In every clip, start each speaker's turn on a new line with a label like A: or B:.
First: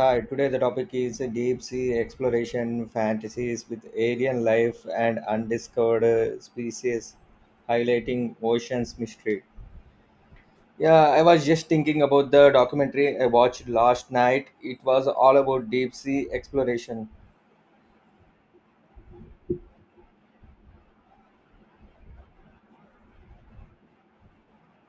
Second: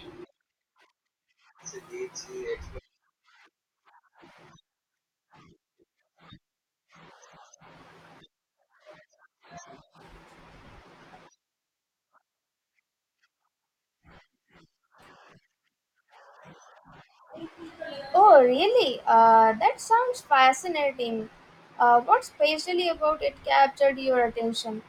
A: Hi, today the topic is deep sea exploration fantasies with alien life and undiscovered species, highlighting ocean's mystery. Yeah, I was just thinking about the documentary I watched last night. It was all about deep sea exploration.
B: Oh, really? That sounds fascinating. What specially about it captured your attention?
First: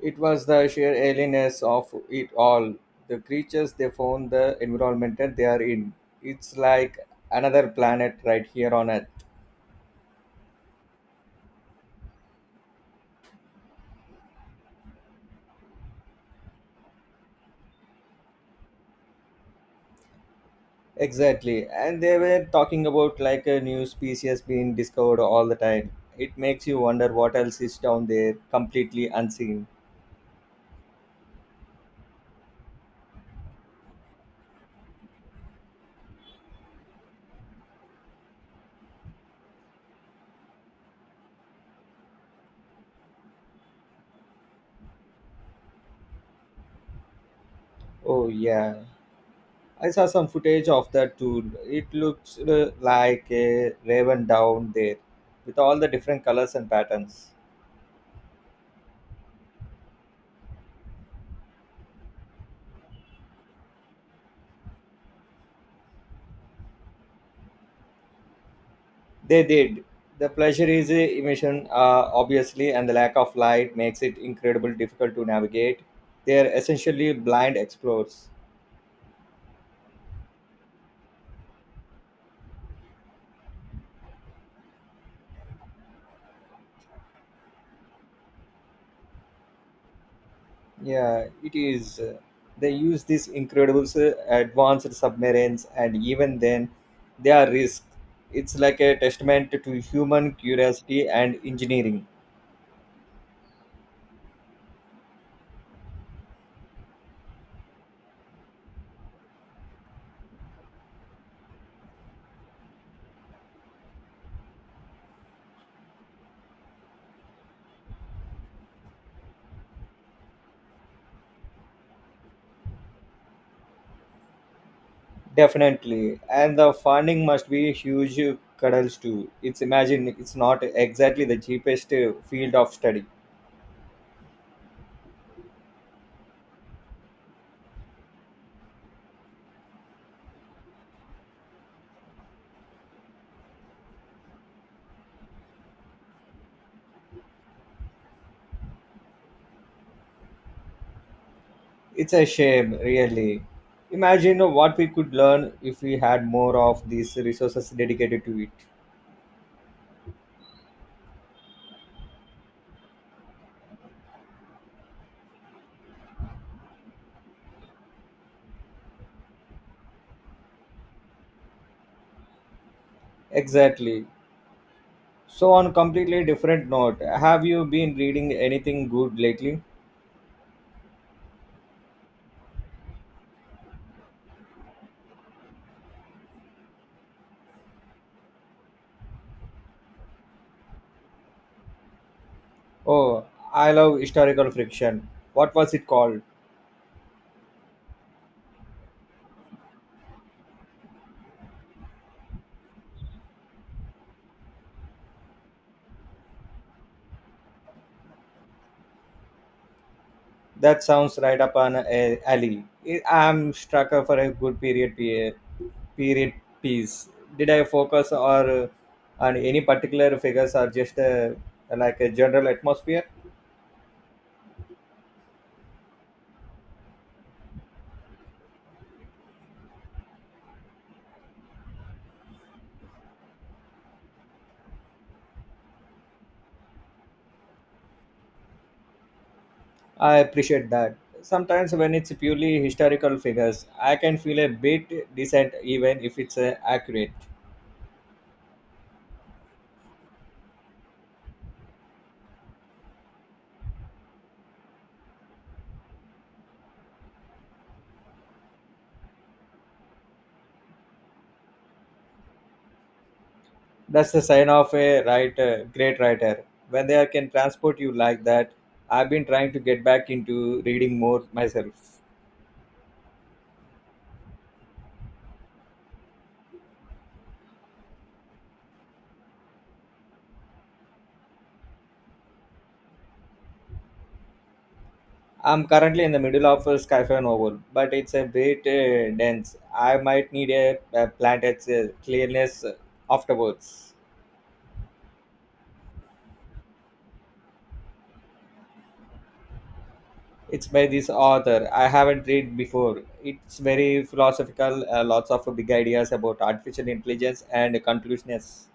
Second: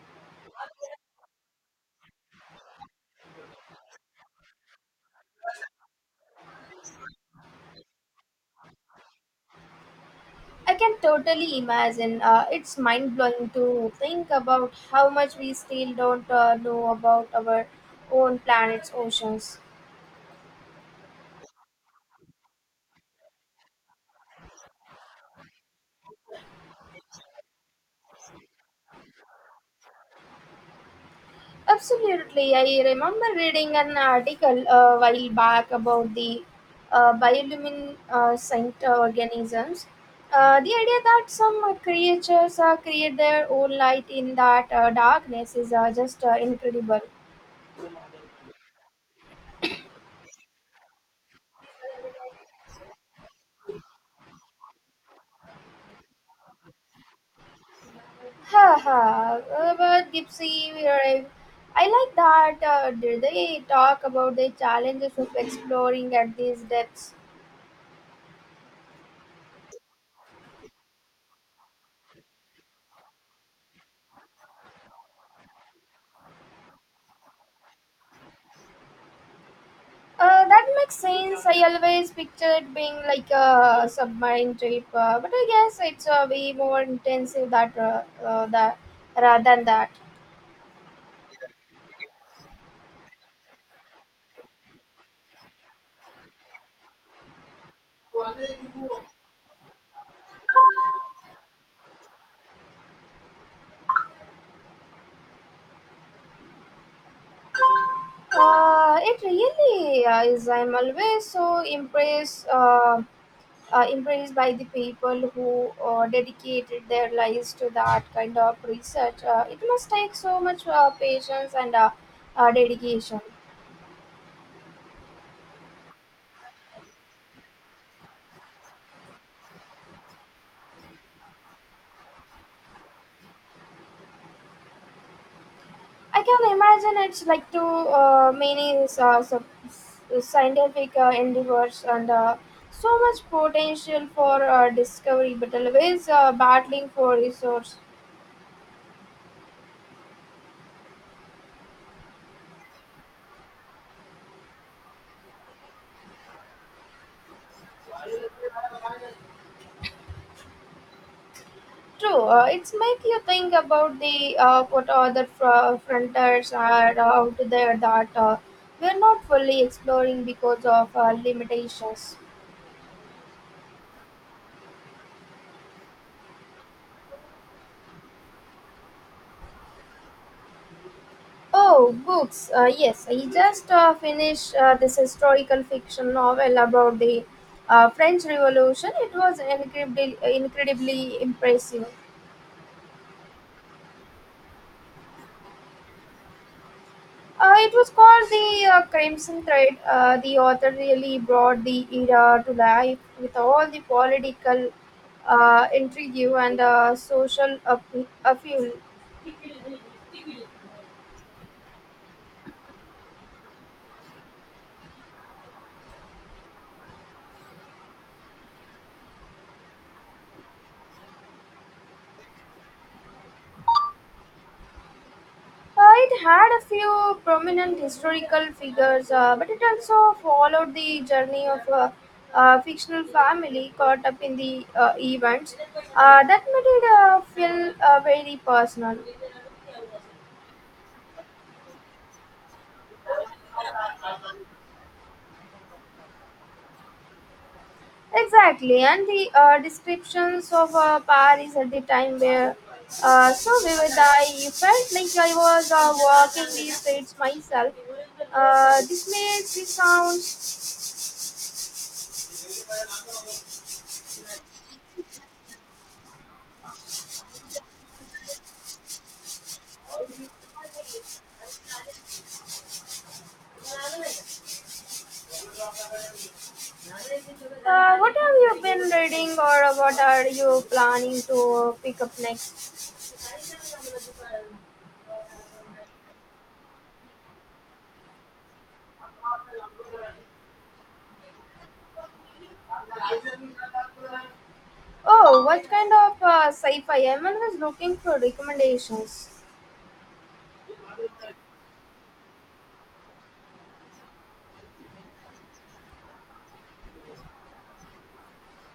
A: It was the sheer alienness of it all. The creatures they found, the environment that they are in. It's like another planet right here on Earth.
B: I can totally imagine. It's mind blowing to think about how much we still don't know about our own planet's oceans.
A: Exactly. And they were talking about like a new species being discovered all the time. It makes you wonder what else is down there completely unseen.
B: Absolutely. I remember reading an article a while back about the bioluminescent organisms. The idea that some creatures create their own light in that darkness is just incredible.
A: Oh, yeah. I saw some footage of that too. It looks like a raven down there with all the different colors and patterns.
B: Ha ha. But Gypsy, we are- I like that. Did they talk about the challenges of exploring at these depths?
A: They did. The pleasure is emission, obviously, and the lack of light makes it incredibly difficult to navigate. They are essentially blind explorers.
B: That makes sense. I always pictured being like a submarine trip, but I guess it's way more intensive that that rather than that.
A: Yeah, it is. They use these incredible advanced submarines, and even then, they are risk. It's like a testament to human curiosity and engineering.
B: It really is. I'm always so impressed. Impressed by the people who dedicated their lives to that kind of research. It must take so much patience and dedication.
A: Definitely. And the funding must be huge cuddles too. It's imagine it's not exactly the cheapest field of study.
B: I can imagine it's like to many uh, sub- scientific endeavors and so much potential for discovery, but always battling for resource.
A: It's a shame, really. Imagine what we could learn if we had more of these resources dedicated to it.
B: True, it's make you think about the what other frontiers are out there that we're not fully exploring because of limitations.
A: Exactly. So, on completely different note, have you been reading anything good lately?
B: Oh, books. Yes, I just finished this historical fiction novel about the French Revolution. It was incredibly impressive.
A: Oh, I love historical fiction. What was it called?
B: It was called The Crimson Thread. The author really brought the era to life with all the political intrigue and social upheaval.
A: That sounds right up an alley. I'm struck for a good period period piece. Did I focus or on any particular figures or just like a general atmosphere?
B: It had a few prominent historical figures, but it also followed the journey of a fictional family caught up in the events. That made it feel very personal.
A: I appreciate that. Sometimes when it's purely historical figures, I can feel a bit decent even if it's accurate.
B: Exactly, and the descriptions of Paris at the time were so vivid. I felt like I was walking these streets myself. This made the sound.
A: That's the sign of a writer, great writer. When they can transport you like that, I've been trying to get back into reading more myself.
B: What have you been reading or what are you planning to pick up next?
A: I'm currently in the middle of a sci-fi novel, but it's a bit dense. I might need a planet's clearness afterwards.
B: Oh, what kind of sci fi? I'm always looking for recommendations.
A: It's by this author I haven't read before. It's very philosophical, lots of big ideas about artificial intelligence and consciousness.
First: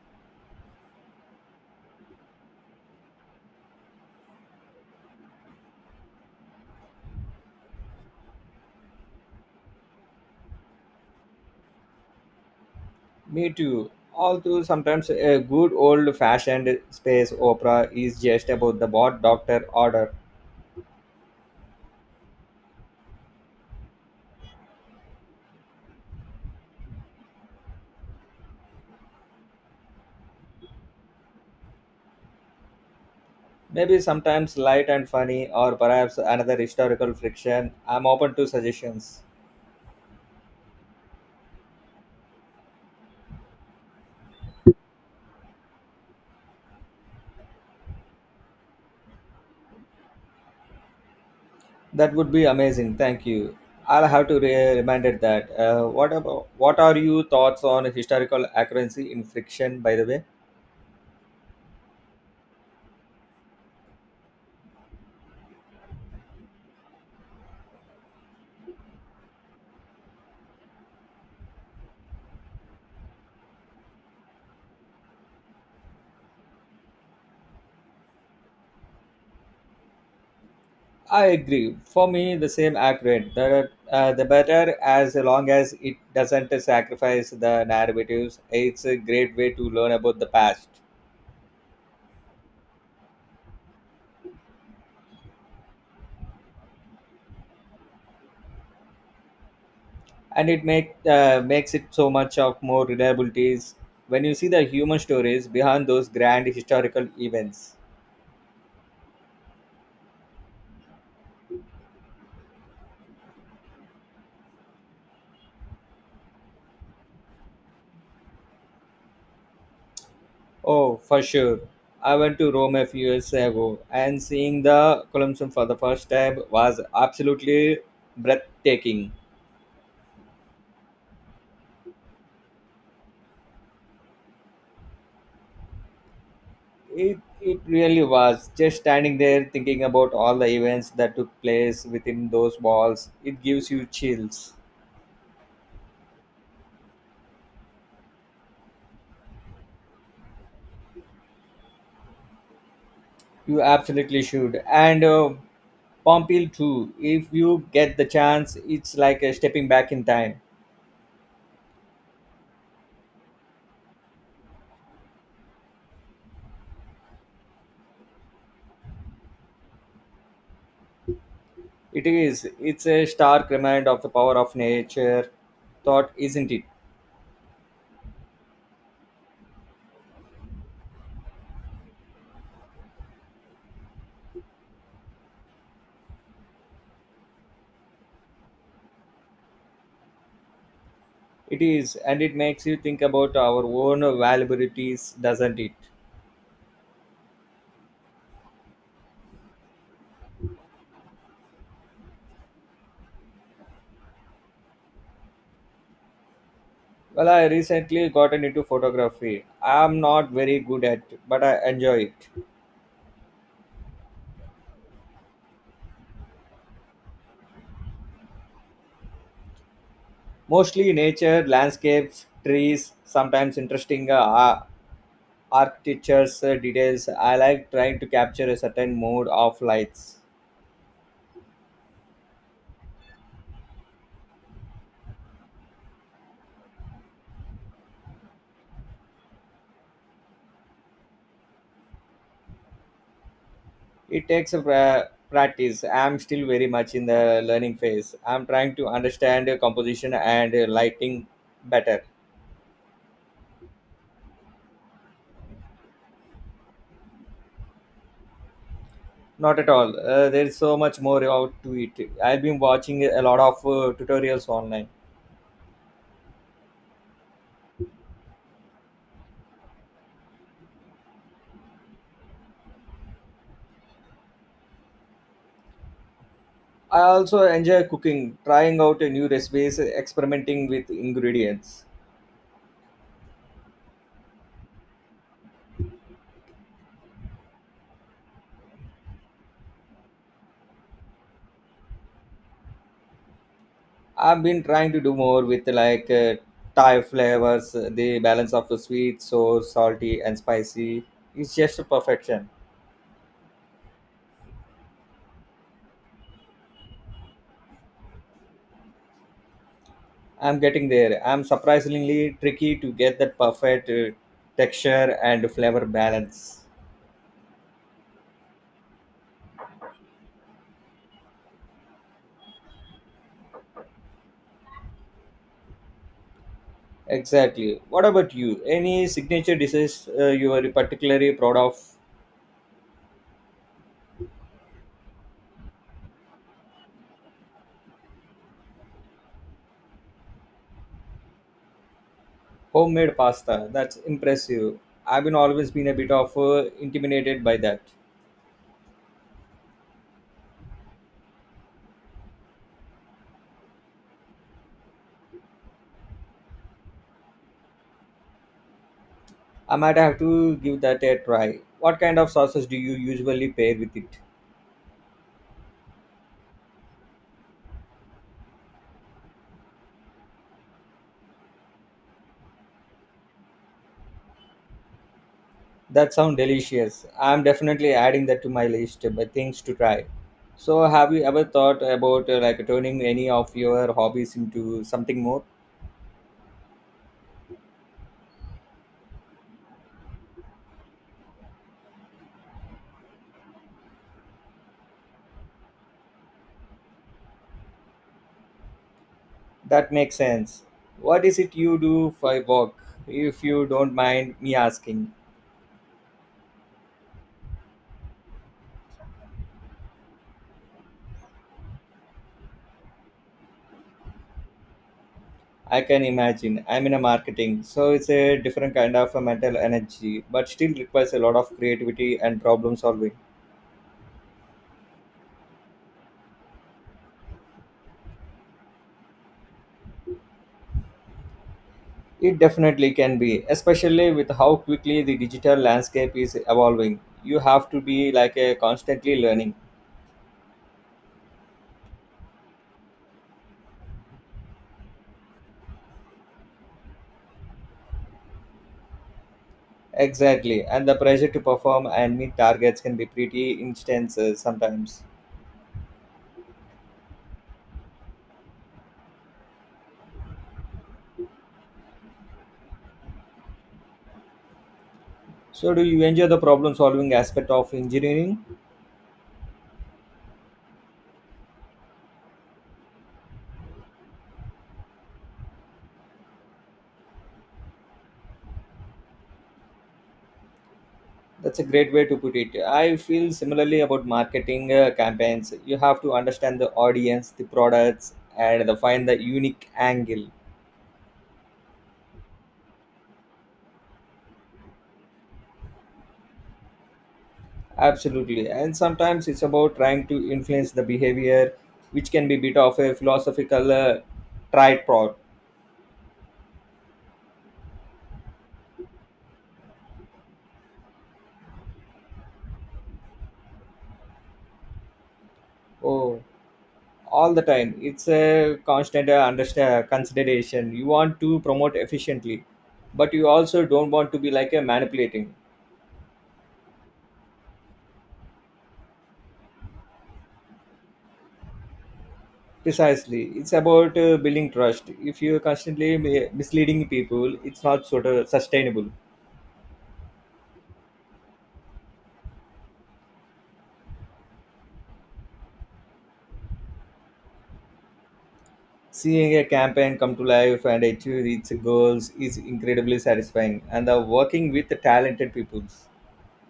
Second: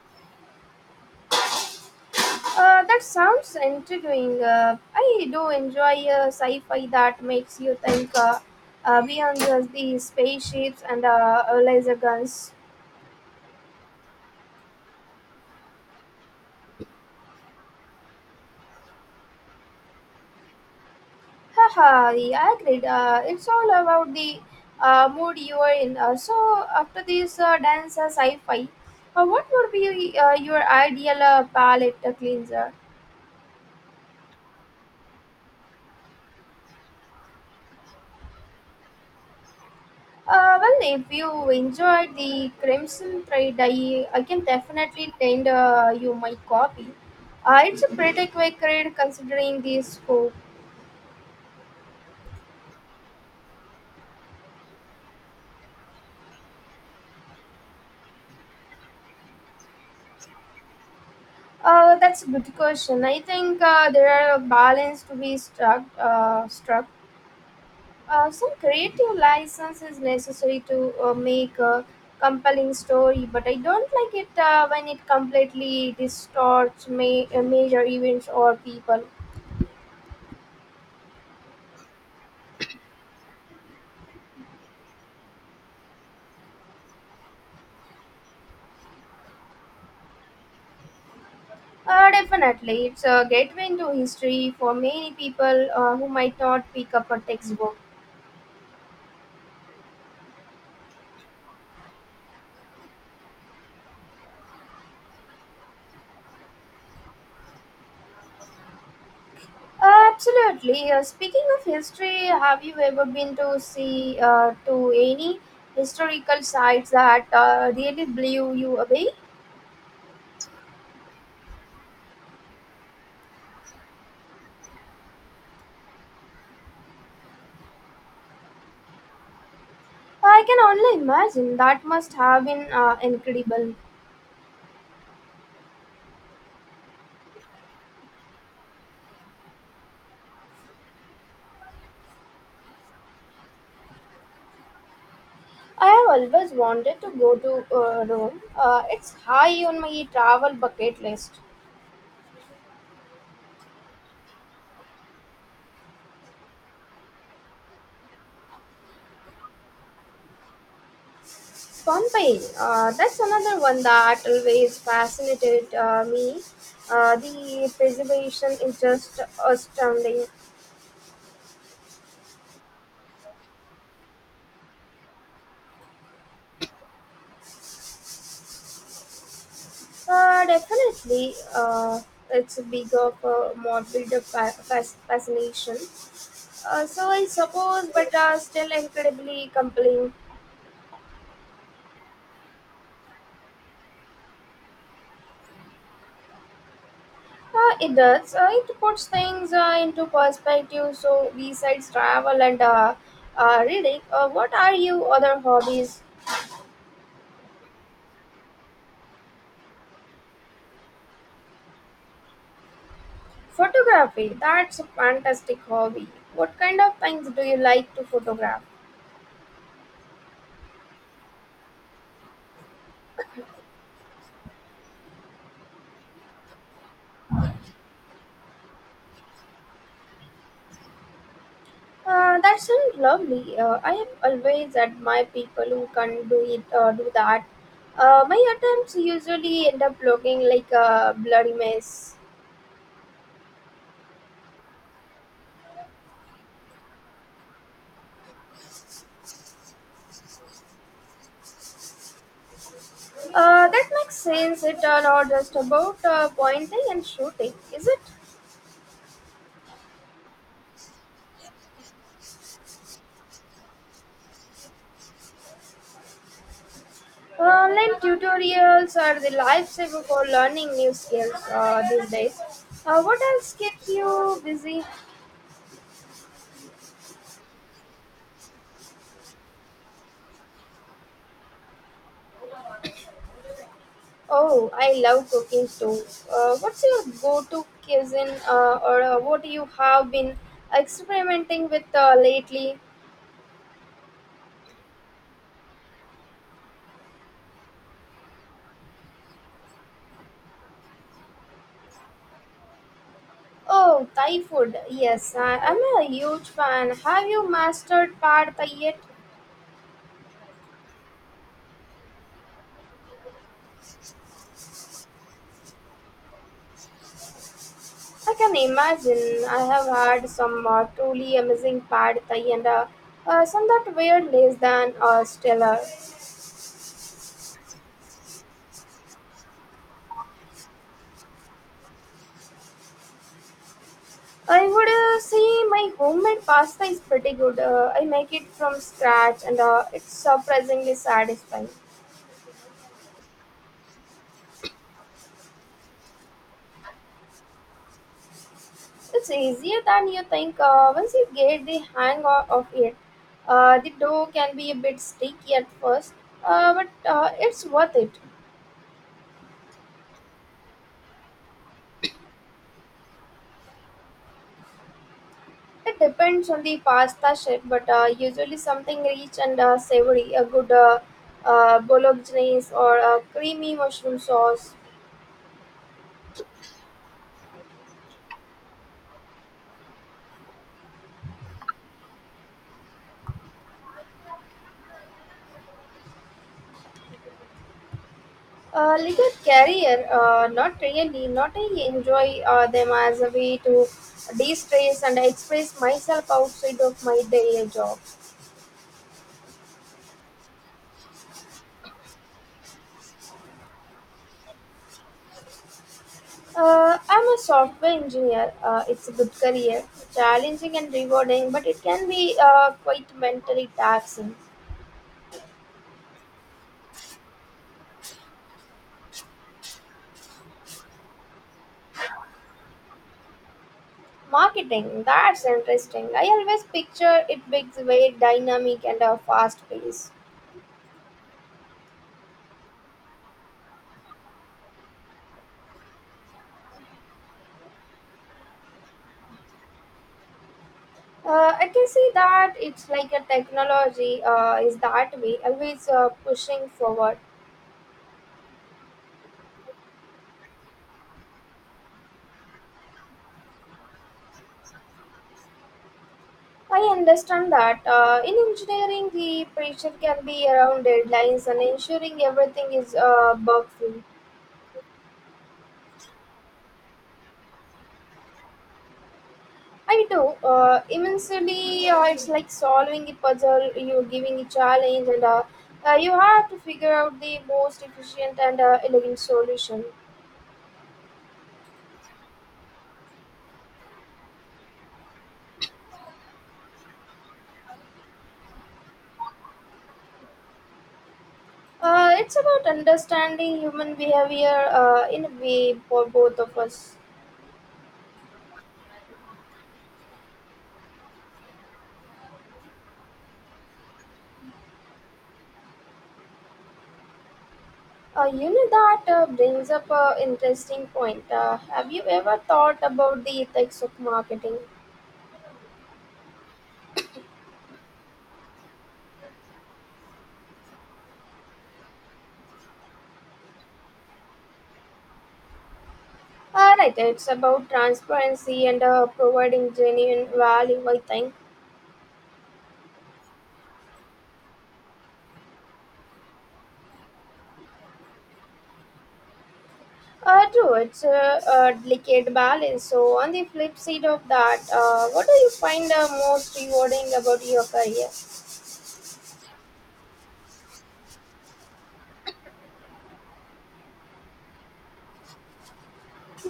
B: That sounds intriguing. I do enjoy sci fi that makes you think beyond just the spaceships and laser guns.
A: Me too. Although sometimes a good old fashioned space opera is just about the what doctor order.
B: Haha, yeah, I agreed. It's all about the mood you are in. So, after this dance sci fi, what would be your ideal palette cleanser?
A: Maybe sometimes light and funny, or perhaps another historical friction. I'm open to suggestions.
B: Well, if you enjoyed the Crimson Thread, I can definitely tend you my copy. It's a pretty quick read considering the scope.
A: That would be amazing. Thank you. I'll have to reminded that. What about what are your thoughts on historical accuracy in friction? By the way.
B: That's a good question. I think there are a balance to be struck. Some creative license is necessary to make a compelling story, but I don't like it when it completely distorts major events or people.
A: I agree. For me, the same accurate. The better as long as it doesn't sacrifice the narratives. It's a great way to learn about the past,
B: Definitely, it's a gateway into history for many people who might not pick up a textbook.
A: and it makes it so much of more reliabilities when you see the human stories behind those grand historical events.
B: Absolutely. Speaking of history, have you ever been to see to any historical sites that really blew you away?
A: Oh, for sure. I went to Rome a few years ago, and seeing the Colosseum for the first time was absolutely breathtaking.
B: I can only imagine that must have been incredible.
A: It really was just standing there thinking about all the events that took place within those walls. It gives you chills.
B: I have always wanted to go to Rome. It's high on my travel bucket list.
A: You absolutely should. And Pompeii too. If you get the chance, it's like a stepping back in time.
B: Pompeii, that's another one that always fascinated me. The preservation is just astounding.
A: It is. It's a stark reminder of the power of nature. Thought, isn't it?
B: Definitely, it's a big of a morbid fascination. So I suppose, but still incredibly compelling.
A: It is, and it makes you think about our own vulnerabilities, doesn't it?
B: It does. It puts things into perspective. So, besides travel and reading, what are your other hobbies?
A: Well, I recently gotten into photography. I'm not very good at it, but I enjoy it.
B: Photography. That's a fantastic hobby. What kind of things do you like to photograph?
A: Mostly nature, landscapes, trees, sometimes interesting architectures, details. I like trying to capture a certain mood of lights.
B: That sounds lovely. I have always admired people who can do it, do that. My attempts usually end up looking like a bloody mess.
A: It takes a practice. I'm still very much in the learning phase. I'm trying to understand composition and lighting better.
B: That makes sense. It's not just about pointing and shooting, is it?
A: Not at all. There is so much more out to it. I've been watching a lot of tutorials online.
B: Online tutorials are the lifesaver for learning new skills these days. What else keeps you busy?
A: I also enjoy cooking, trying out a new recipes, experimenting with ingredients.
B: Oh, I love cooking too. What's your go-to cuisine, or what you have been experimenting with lately?
A: I've been trying to do more with like Thai flavors, the balance of the sweet, so salty and spicy. It's just a perfection.
B: Oh, Thai food. Yes, I'm a huge fan. Have you mastered pad Thai yet?
A: I'm getting there. I'm surprisingly tricky to get that perfect texture and flavor balance.
B: I can imagine. I have had some truly amazing pad thai and some that were less than stellar.
A: Exactly. What about you? Any signature dishes you are particularly proud of?
B: I would say my homemade pasta is pretty good. I make it from scratch and it's surprisingly satisfying.
A: Homemade pasta. That's impressive. I've been always been a bit of intimidated by that.
B: It's easier than you think. Once you get the hang of it, the dough can be a bit sticky at first, but it's worth it.
A: I might have to give that a try. What kind of sauces do you usually pair with it?
B: It depends on the pasta shape, but usually something rich and savory, a good bolognese or a creamy mushroom sauce.
A: That sounds delicious. I'm definitely adding that to my list but things to try. So, have you ever thought about like turning any of your hobbies into something more?
B: A little carrier, not really, not I enjoy them as a way to de-stress and express myself outside of my daily job.
A: That makes sense. What is it you do for work, if you don't mind me asking?
B: I'm a software engineer. It's a good career, challenging and rewarding, but it can be quite mentally taxing.
A: I can imagine. I'm in a marketing, so it's a different kind of a mental energy, but still requires a lot of creativity and problem solving.
B: Marketing, that's interesting. I always picture it big, very dynamic and fast paced.
A: It definitely can be, especially with how quickly the digital landscape is evolving. You have to be like a constantly learning.
B: I can see that it's like a technology is that way, always pushing forward.
A: Exactly, and the pressure to perform and meet targets can be pretty intense sometimes.
B: I understand that in engineering, the pressure can be around deadlines and ensuring everything is bug free.
A: So, do you enjoy the problem solving aspect of engineering?
B: I do immensely. It's like solving a puzzle. You're giving a challenge, and you have to figure out the most efficient and elegant solution.
A: That's a great way to put it. I feel similarly about marketing campaigns. You have to understand the audience, the products, and the, find the unique angle.
B: It's about understanding human behavior in a way for both of us.
A: Absolutely. And sometimes it's about trying to influence the behavior, which can be bit of a philosophical tried prod.
B: You know that brings up an interesting point. Have you ever thought about the ethics of marketing?
A: Oh, all the time. It's a constant understand, consideration. You want to promote efficiently, but you also don't want to be like a manipulating.
B: Right, it's about transparency and providing genuine value, I think.
A: Precisely. It's about building trust. If you're constantly misleading people, it's not sort of sustainable.
B: True, it's a delicate balance. So, on the flip side of that, what do you find most rewarding about your career?
A: Seeing a campaign come to life and achieve its goals is incredibly satisfying. And working with talented people.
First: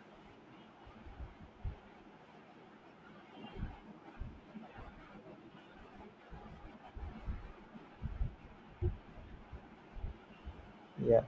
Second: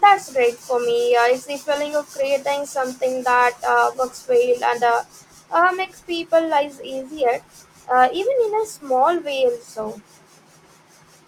B: That's great for me. It's the feeling of creating something that works well and makes people lives easier, even in a small way, also.
A: Yeah.